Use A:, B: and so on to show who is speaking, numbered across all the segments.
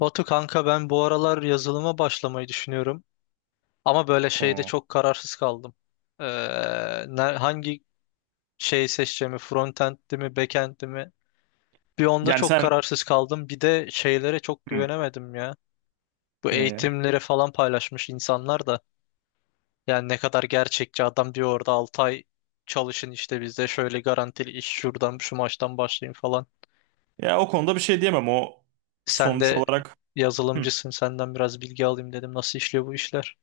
A: Batu kanka ben bu aralar yazılıma başlamayı düşünüyorum. Ama böyle şeyde
B: Oo.
A: çok kararsız kaldım. Ee, Hangi şeyi seçeceğimi, frontend'di mi, backend'di mi? Bir onda
B: Yani
A: çok
B: sen
A: kararsız kaldım. Bir de şeylere çok
B: hı,
A: güvenemedim ya. Bu
B: neye?
A: eğitimleri falan paylaşmış insanlar da. Yani ne kadar gerçekçi adam diyor orada 6 ay çalışın işte bizde şöyle garantili iş şuradan şu maçtan başlayın falan.
B: Ya o konuda bir şey diyemem. O
A: Sen
B: sonuç
A: de
B: olarak hı.
A: yazılımcısın, senden biraz bilgi alayım dedim. Nasıl işliyor bu işler?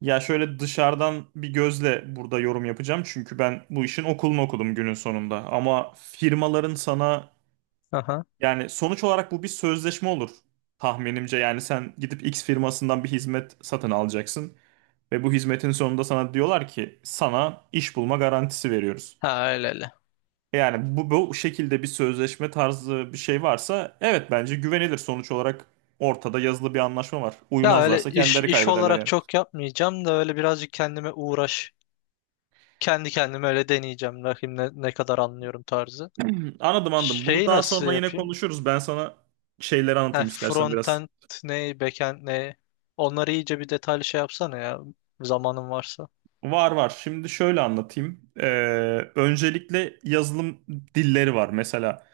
B: Ya şöyle dışarıdan bir gözle burada yorum yapacağım. Çünkü ben bu işin okulunu okudum günün sonunda. Ama firmaların sana
A: Aha.
B: yani sonuç olarak bu bir sözleşme olur tahminimce. Yani sen gidip X firmasından bir hizmet satın alacaksın. Ve bu hizmetin sonunda sana diyorlar ki sana iş bulma garantisi veriyoruz.
A: Ha, öyle öyle.
B: Yani bu şekilde bir sözleşme tarzı bir şey varsa evet bence güvenilir sonuç olarak ortada yazılı bir anlaşma var.
A: Ya öyle
B: Uymazlarsa
A: iş
B: kendileri
A: iş
B: kaybederler
A: olarak
B: yani.
A: çok yapmayacağım da öyle birazcık kendime uğraş. Kendi kendime öyle deneyeceğim. Bakayım ne kadar anlıyorum tarzı.
B: Anladım anladım. Bunu
A: Şeyi
B: daha
A: nasıl
B: sonra yine
A: yapayım?
B: konuşuruz. Ben sana şeyleri
A: Heh,
B: anlatayım istersen biraz.
A: frontend ne, backend ne? Onları iyice bir detaylı şey yapsana ya. Zamanın varsa.
B: Var var. Şimdi şöyle anlatayım. Öncelikle yazılım dilleri var. Mesela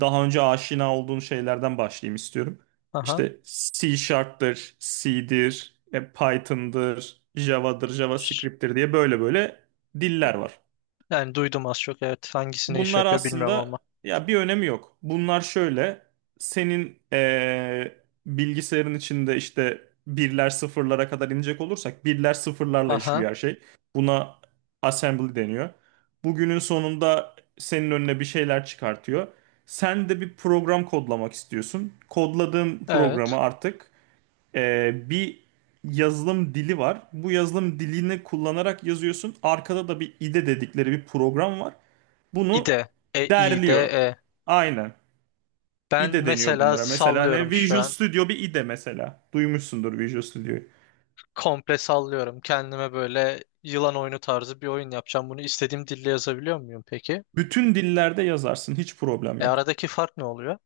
B: daha önce aşina olduğun şeylerden başlayayım istiyorum.
A: Aha.
B: İşte C Sharp'tır, C'dir, Python'dır, Java'dır,
A: Ş-
B: JavaScript'tir diye böyle böyle diller var.
A: Yani duydum az çok, evet. Hangisine iş
B: Bunlar
A: yapıyor bilmiyorum
B: aslında
A: ama.
B: ya bir önemi yok. Bunlar şöyle senin bilgisayarın içinde işte birler sıfırlara kadar inecek olursak birler sıfırlarla
A: Aha.
B: işliyor her şey. Buna assembly deniyor. Bugünün sonunda senin önüne bir şeyler çıkartıyor. Sen de bir program kodlamak istiyorsun. Kodladığın programı
A: Evet.
B: artık bir yazılım dili var. Bu yazılım dilini kullanarak yazıyorsun. Arkada da bir IDE dedikleri bir program var. Bunu
A: İde. E, İde,
B: derliyor.
A: E.
B: Aynen.
A: Ben
B: IDE deniyor
A: mesela
B: bunlara. Mesela ne?
A: sallıyorum şu
B: Visual
A: an,
B: Studio bir IDE mesela. Duymuşsundur Visual Studio'yu.
A: komple sallıyorum. Kendime böyle yılan oyunu tarzı bir oyun yapacağım. Bunu istediğim dille yazabiliyor muyum peki?
B: Bütün dillerde yazarsın. Hiç problem
A: E,
B: yok.
A: aradaki fark ne oluyor?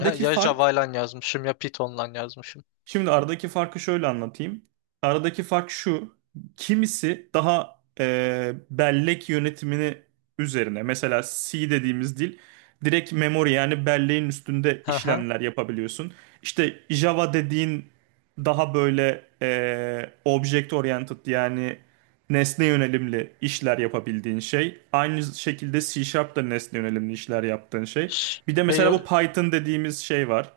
A: Ya, ya
B: fark
A: Java'yla yazmışım ya Python'la yazmışım.
B: Şimdi aradaki farkı şöyle anlatayım. Aradaki fark şu. Kimisi daha bellek yönetimini üzerine. Mesela C dediğimiz dil direkt memory yani belleğin üstünde
A: Hı hı.
B: işlemler yapabiliyorsun. İşte Java dediğin daha böyle object oriented yani nesne yönelimli işler yapabildiğin şey. Aynı şekilde C Sharp da nesne yönelimli işler yaptığın şey. Bir de
A: Şey,
B: mesela bu Python dediğimiz şey var.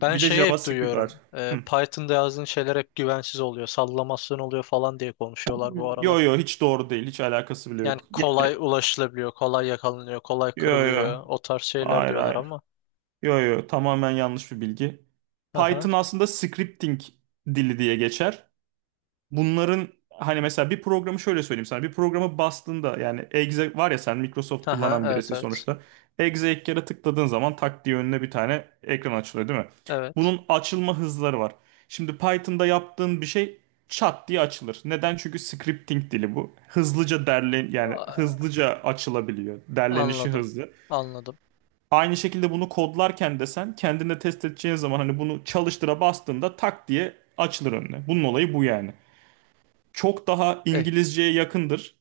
A: Ben
B: de
A: şeyi hep
B: JavaScript var.
A: duyuyorum.
B: Hı.
A: Python'da yazdığın şeyler hep güvensiz oluyor. Sallamasyon oluyor falan diye konuşuyorlar bu
B: Yo
A: aralar.
B: yo hiç doğru değil. Hiç alakası bile
A: Yani
B: yok. Yani,
A: kolay ulaşılabiliyor, kolay yakalanıyor, kolay
B: yo yo.
A: kırılıyor. O tarz şeyler
B: Hayır
A: diyorlar
B: hayır.
A: ama.
B: Yo yo tamamen yanlış bir bilgi.
A: Hı hı.
B: Python aslında scripting dili diye geçer. Bunların hani mesela bir programı şöyle söyleyeyim sana. Bir programı bastığında yani Exe var ya sen Microsoft
A: Hı hı.
B: kullanan
A: Evet,
B: birisin
A: evet.
B: sonuçta. Exe ilk kere tıkladığın zaman tak diye önüne bir tane ekran açılıyor değil mi?
A: Evet.
B: Bunun açılma hızları var. Şimdi Python'da yaptığın bir şey çat diye açılır. Neden? Çünkü scripting dili bu. Hızlıca derlen yani
A: A-
B: hızlıca açılabiliyor. Derlenişi
A: Anladım.
B: hızlı.
A: Anladım.
B: Aynı şekilde bunu kodlarken de sen kendinde test edeceğin zaman hani bunu çalıştıra bastığında tak diye açılır önüne. Bunun olayı bu yani çok daha
A: Eh,
B: İngilizceye yakındır.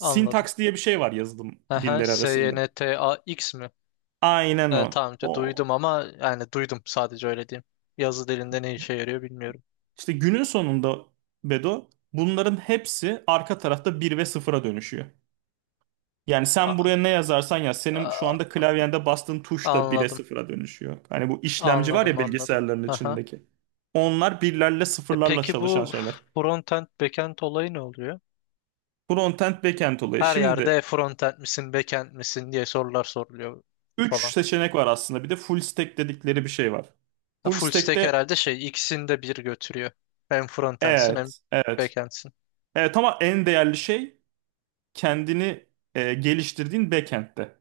A: anladım.
B: diye bir şey var yazılım
A: Aha,
B: dilleri arasında.
A: SYNTAX mi?
B: Aynen o.
A: Tamam, işte
B: O.
A: duydum ama yani duydum sadece, öyle diyeyim. Yazı dilinde ne işe yarıyor bilmiyorum.
B: İşte günün sonunda Bedo bunların hepsi arka tarafta bir ve sıfıra dönüşüyor. Yani sen
A: A-
B: buraya ne yazarsan yaz senin şu
A: a-
B: anda klavyende bastığın tuş da 1'e
A: anladım.
B: sıfıra dönüşüyor. Hani bu işlemci var
A: Anladım,
B: ya
A: anladım.
B: bilgisayarların
A: Aha.
B: içindeki. Onlar birlerle sıfırlarla
A: Peki
B: çalışan
A: bu
B: şeyler.
A: frontend backend olayı ne oluyor?
B: Frontend, backend olayı.
A: Her yerde
B: Şimdi
A: frontend misin backend misin diye sorular soruluyor
B: 3
A: falan.
B: seçenek var aslında. Bir de full stack dedikleri bir şey var.
A: Ha,
B: Full
A: full stack
B: stack'te
A: herhalde şey ikisini de bir götürüyor. Hem frontendsin hem
B: Evet, evet.
A: backendsin.
B: Evet ama en değerli şey kendini geliştirdiğin backend'te.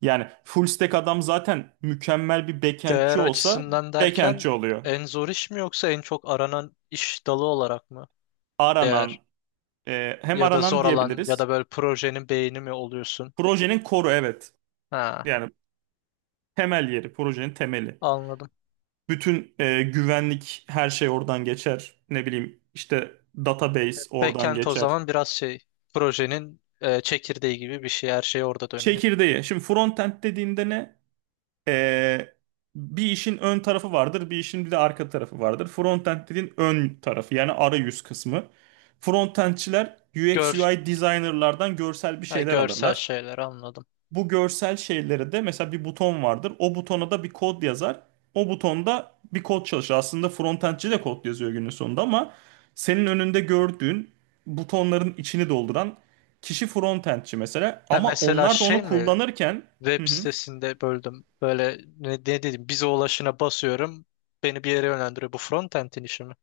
B: Yani full stack adam zaten mükemmel bir backendçi
A: Değer
B: olsa
A: açısından derken
B: backendçi oluyor.
A: en zor iş mi, yoksa en çok aranan iş dalı olarak mı?
B: Aranan,
A: Değer.
B: hem
A: Ya da
B: aranan
A: zor alan, ya
B: diyebiliriz.
A: da böyle projenin beyni mi oluyorsun?
B: Projenin koru evet.
A: Ha,
B: Yani temel yeri, projenin temeli.
A: anladım.
B: Bütün güvenlik her şey oradan geçer. Ne bileyim işte database oradan
A: Backend o
B: geçer.
A: zaman biraz şey, projenin çekirdeği gibi bir şey. Her şey orada dönüyor.
B: Çekirdeği. Şimdi frontend dediğinde ne? Ee, Bir işin ön tarafı vardır, bir işin bir de arka tarafı vardır. Frontend dediğin ön tarafı yani arayüz kısmı. Frontendçiler UX
A: Gör,
B: UI designerlardan görsel bir
A: ha,
B: şeyler
A: görsel
B: alırlar.
A: şeyler, anladım.
B: Bu görsel şeyleri de mesela bir buton vardır. O butona da bir kod yazar. O butonda bir kod çalışır. Aslında frontendçi de kod yazıyor günün sonunda ama senin önünde gördüğün butonların içini dolduran kişi frontendçi mesela.
A: Ha,
B: Ama
A: mesela
B: onlar da
A: şey
B: onu
A: mi,
B: kullanırken
A: web
B: Hı hı.
A: sitesinde böldüm. Böyle ne dedim, bize ulaşına basıyorum. Beni bir yere yönlendiriyor. Bu frontend'in işi mi?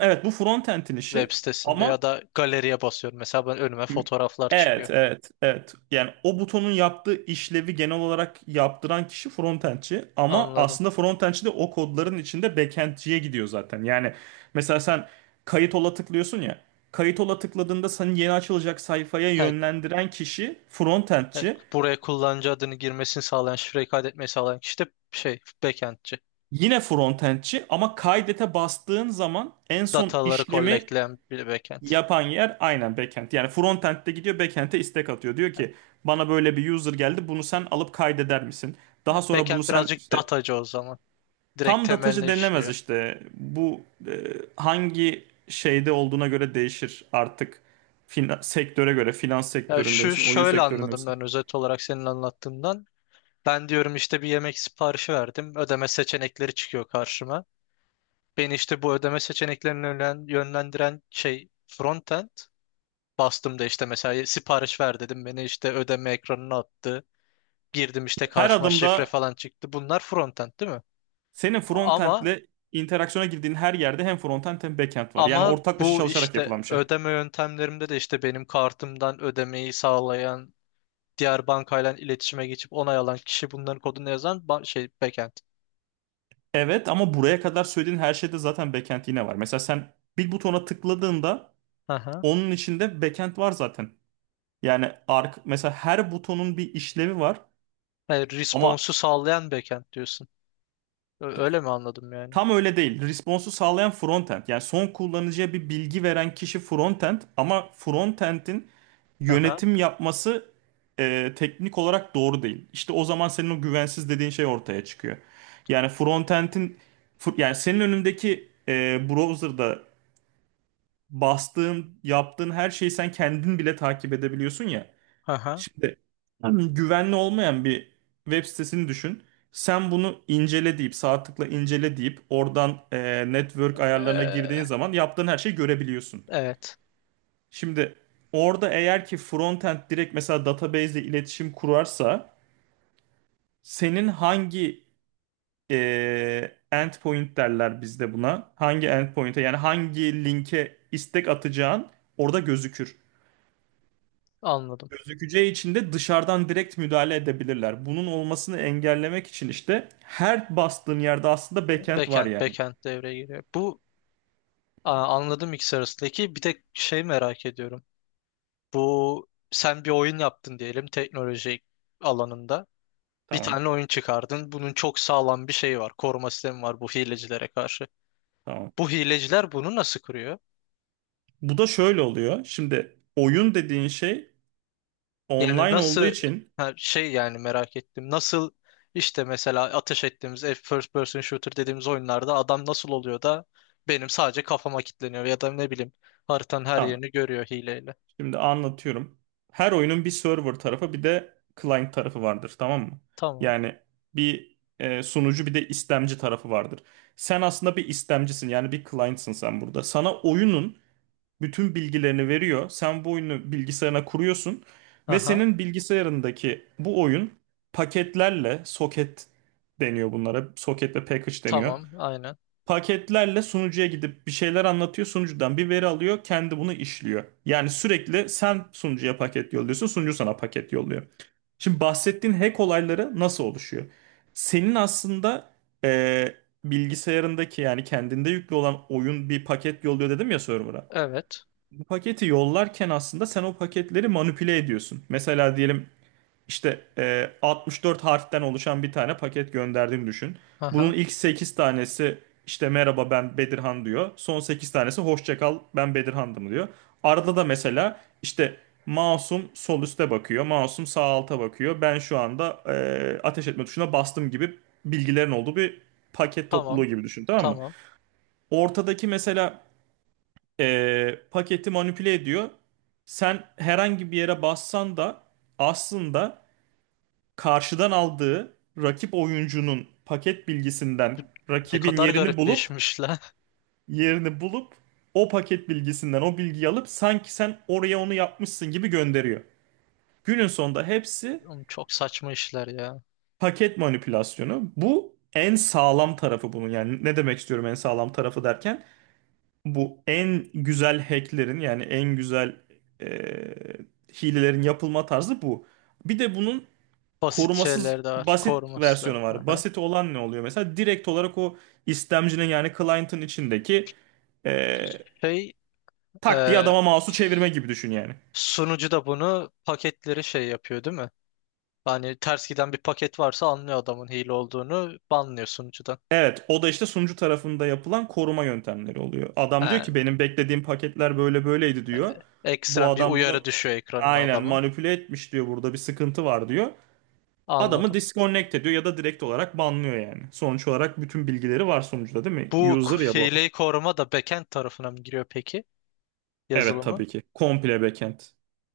B: Evet bu frontend'in
A: Web
B: işi
A: sitesinde ya
B: ama
A: da galeriye basıyorum. Mesela ben, önüme fotoğraflar çıkıyor.
B: evet, yani o butonun yaptığı işlevi genel olarak yaptıran kişi frontendçi ama
A: Anladım.
B: aslında frontendçi de o kodların içinde backendciye gidiyor zaten. Yani mesela sen kayıt ola tıklıyorsun ya kayıt ola tıkladığında seni yeni açılacak sayfaya
A: Ha,
B: yönlendiren kişi
A: yani
B: frontendçi
A: buraya kullanıcı adını girmesini sağlayan, şifreyi kaydetmeyi sağlayan kişi de şey backendçi.
B: yine frontendçi ama kaydete bastığın zaman en son
A: Dataları
B: işlemi
A: collectleyen bir backend.
B: yapan yer aynen backend. Yani frontend'de gidiyor backend'e istek atıyor. Diyor ki bana böyle bir user geldi bunu sen alıp kaydeder misin?
A: Yani
B: Daha sonra bunu
A: backend
B: sen
A: birazcık
B: işte
A: datacı o zaman. Direkt
B: tam da
A: temeline
B: taşı denilemez
A: işliyor.
B: işte. Bu e, hangi şeyde olduğuna göre değişir artık. Sektöre göre finans
A: Ya
B: sektöründe
A: şu,
B: misin, oyun
A: şöyle
B: sektöründe
A: anladım
B: misin?
A: ben özet olarak senin anlattığından. Ben diyorum işte bir yemek siparişi verdim. Ödeme seçenekleri çıkıyor karşıma. Beni işte bu ödeme seçeneklerini yönlendiren şey frontend. Bastım da işte mesela sipariş ver dedim. Beni işte ödeme ekranına attı. Girdim, işte
B: Her
A: karşıma şifre
B: adımda
A: falan çıktı. Bunlar frontend değil mi?
B: senin
A: Ama
B: frontend'le interaksiyona girdiğin her yerde hem frontend hem backend var. Yani
A: ama
B: ortaklaşa
A: bu
B: çalışarak
A: işte
B: yapılan bir şey.
A: ödeme yöntemlerimde de işte benim kartımdan ödemeyi sağlayan, diğer bankayla iletişime geçip onay alan kişi, bunların kodunu yazan şey backend.
B: Evet ama buraya kadar söylediğin her şeyde zaten backend yine var. Mesela sen bir butona tıkladığında
A: Aha.
B: onun içinde backend var zaten. Yani ark Mesela her butonun bir işlevi var
A: Yani
B: ama
A: response'u sağlayan backend diyorsun. Öyle mi anladım yani?
B: tam öyle değil. Response'u sağlayan frontend. Yani son kullanıcıya bir bilgi veren kişi frontend ama frontend'in
A: Aha.
B: yönetim yapması teknik olarak doğru değil. İşte o zaman senin o güvensiz dediğin şey ortaya çıkıyor. Yani yani senin önündeki browser'da bastığın, yaptığın her şeyi sen kendin bile takip edebiliyorsun ya.
A: Aha.
B: Şimdi güvenli olmayan bir web sitesini düşün. Sen bunu incele deyip sağ tıkla incele deyip oradan network ayarlarına girdiğin
A: Ee,
B: zaman yaptığın her şeyi görebiliyorsun.
A: evet.
B: Şimdi orada eğer ki frontend direkt mesela database ile iletişim kurarsa senin hangi endpoint derler bizde buna hangi endpoint'e yani hangi linke istek atacağın orada gözükür.
A: Anladım.
B: Gözükeceği için de dışarıdan direkt müdahale edebilirler. Bunun olmasını engellemek için işte her bastığın yerde aslında backend var
A: Backend
B: yani.
A: backend devreye giriyor. Aa, anladım ikisi arasındaki. Bir de şey merak ediyorum. Bu, sen bir oyun yaptın diyelim, teknoloji alanında. Bir
B: Tamam,
A: tane oyun çıkardın. Bunun çok sağlam bir şeyi var. Koruma sistemi var bu hilecilere karşı.
B: tamam.
A: Bu hileciler bunu nasıl kırıyor?
B: Bu da şöyle oluyor. Şimdi oyun dediğin şey
A: Yani
B: online olduğu
A: nasıl,
B: için
A: ha, şey, yani merak ettim. Nasıl işte mesela ateş ettiğimiz first person shooter dediğimiz oyunlarda adam nasıl oluyor da benim sadece kafama kilitleniyor, ya da ne bileyim, haritanın her
B: tamam.
A: yerini görüyor hileyle.
B: Şimdi anlatıyorum. Her oyunun bir server tarafı bir de client tarafı vardır, tamam mı?
A: Tamam.
B: Yani bir sunucu bir de istemci tarafı vardır. Sen aslında bir istemcisin yani bir client'sın sen burada. Sana oyunun bütün bilgilerini veriyor. Sen bu oyunu bilgisayarına kuruyorsun ve
A: Aha.
B: senin bilgisayarındaki bu oyun paketlerle soket deniyor bunlara. Soket ve package deniyor.
A: Tamam. Aynen.
B: Paketlerle sunucuya gidip bir şeyler anlatıyor. Sunucudan bir veri alıyor. Kendi bunu işliyor. Yani sürekli sen sunucuya paket yolluyorsun. Sunucu sana paket yolluyor. Şimdi bahsettiğin hack olayları nasıl oluşuyor? Senin aslında eee, bilgisayarındaki yani kendinde yüklü olan oyun bir paket yolluyor dedim ya server'a.
A: Evet.
B: Paketi yollarken aslında sen o paketleri manipüle ediyorsun. Mesela diyelim işte 64 harften oluşan bir tane paket gönderdiğini düşün. Bunun
A: Aha.
B: ilk 8 tanesi işte merhaba ben Bedirhan diyor. Son 8 tanesi hoşça kal ben Bedirhan'dım diyor. Arada da mesela işte Masum sol üste bakıyor. Masum sağ alta bakıyor. Ben şu anda ateş etme tuşuna bastım gibi bilgilerin olduğu bir paket topluluğu
A: Tamam.
B: gibi düşün tamam mı?
A: Tamam.
B: Ortadaki mesela paketi manipüle ediyor. Sen herhangi bir yere bassan da aslında karşıdan aldığı rakip oyuncunun paket bilgisinden
A: Ne
B: rakibin
A: kadar
B: yerini
A: garip bir
B: bulup
A: işmiş lan.
B: yerini bulup o paket bilgisinden o bilgiyi alıp sanki sen oraya onu yapmışsın gibi gönderiyor. Günün sonunda hepsi
A: Oğlum, çok saçma işler ya.
B: paket manipülasyonu. Bu en sağlam tarafı bunun. Yani ne demek istiyorum en sağlam tarafı derken? Bu en güzel hacklerin yani en güzel eee, hilelerin yapılma tarzı bu. Bir de bunun
A: Basit
B: korumasız
A: şeyler de var.
B: basit
A: Koruması da.
B: versiyonu var.
A: Aha.
B: Basit olan ne oluyor? Mesela direkt olarak o istemcinin yani client'ın içindeki eee
A: Şey,
B: tak diye
A: e,
B: adama mouse'u çevirme gibi düşün yani.
A: sunucu da bunu, paketleri şey yapıyor değil mi? Hani ters giden bir paket varsa anlıyor adamın hile olduğunu, banlıyor sunucudan.
B: Evet, o da işte sunucu tarafında yapılan koruma yöntemleri oluyor.
A: He,
B: Adam diyor ki benim beklediğim paketler böyle böyleydi diyor. Bu
A: ekstrem bir
B: adam bunu
A: uyarı düşüyor ekranına
B: aynen
A: adamın.
B: manipüle etmiş diyor. Burada bir sıkıntı var diyor. Adamı
A: Anladım.
B: disconnect ediyor ya da direkt olarak banlıyor yani. Sonuç olarak bütün bilgileri var sonuçta değil
A: Bu
B: mi? User ya bu. Adam.
A: hileyi koruma da backend tarafına mı giriyor peki
B: Evet
A: yazılımı?
B: tabii ki. Komple backend.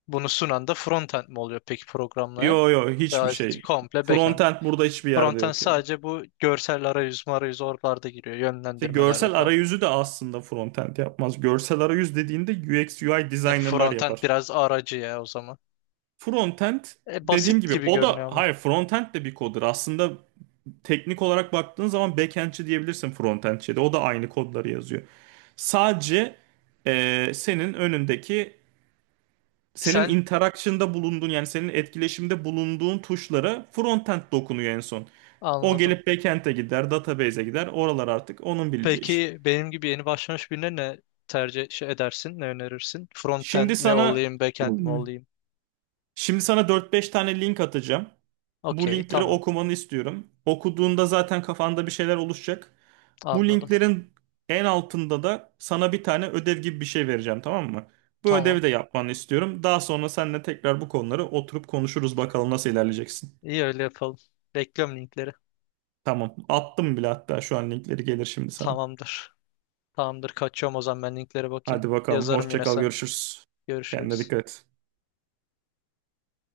A: Bunu sunan da frontend mi oluyor peki programlayan?
B: Yo yo hiçbir
A: Ya,
B: şey.
A: komple backend.
B: Frontend burada hiçbir yerde
A: Frontend
B: yok yani.
A: sadece bu görsel arayüz marayüz, oralarda giriyor.
B: İşte
A: Yönlendirmelerde
B: görsel
A: falan.
B: arayüzü de aslında frontend yapmaz. Görsel arayüz dediğinde UX UI
A: E,
B: designerlar
A: frontend
B: yapar.
A: biraz aracı ya o zaman.
B: Frontend
A: E,
B: dediğim
A: basit
B: gibi
A: gibi
B: o da
A: görünüyor ama.
B: hayır frontend de bir koddur. Aslında teknik olarak baktığın zaman backendçi diyebilirsin frontendçiye de. O da aynı kodları yazıyor. Sadece senin önündeki senin
A: Sen
B: interaction'da bulunduğun yani senin etkileşimde bulunduğun tuşlara frontend dokunuyor en son. O
A: anladım.
B: gelip backend'e gider, database'e gider. Oralar artık onun bileceği iş.
A: Peki benim gibi yeni başlamış birine ne tercih şey edersin? Ne önerirsin? Frontend
B: Şimdi
A: mi
B: sana
A: olayım, backend mi olayım?
B: Şimdi sana 4-5 tane link atacağım. Bu
A: Okey,
B: linkleri
A: tamam.
B: okumanı istiyorum. Okuduğunda zaten kafanda bir şeyler oluşacak. Bu
A: Anladım.
B: linklerin en altında da sana bir tane ödev gibi bir şey vereceğim, tamam mı? Bu
A: Tamam.
B: ödevi de yapmanı istiyorum. Daha sonra seninle tekrar bu konuları oturup konuşuruz bakalım nasıl ilerleyeceksin.
A: İyi, öyle yapalım. Bekliyorum linkleri.
B: Tamam. Attım bile hatta şu an linkleri gelir şimdi sana.
A: Tamamdır. Tamamdır. Kaçıyorum o zaman, ben linklere bakayım.
B: Hadi bakalım.
A: Yazarım
B: Hoşça
A: yine
B: kal.
A: sana.
B: Görüşürüz. Kendine
A: Görüşürüz.
B: dikkat et.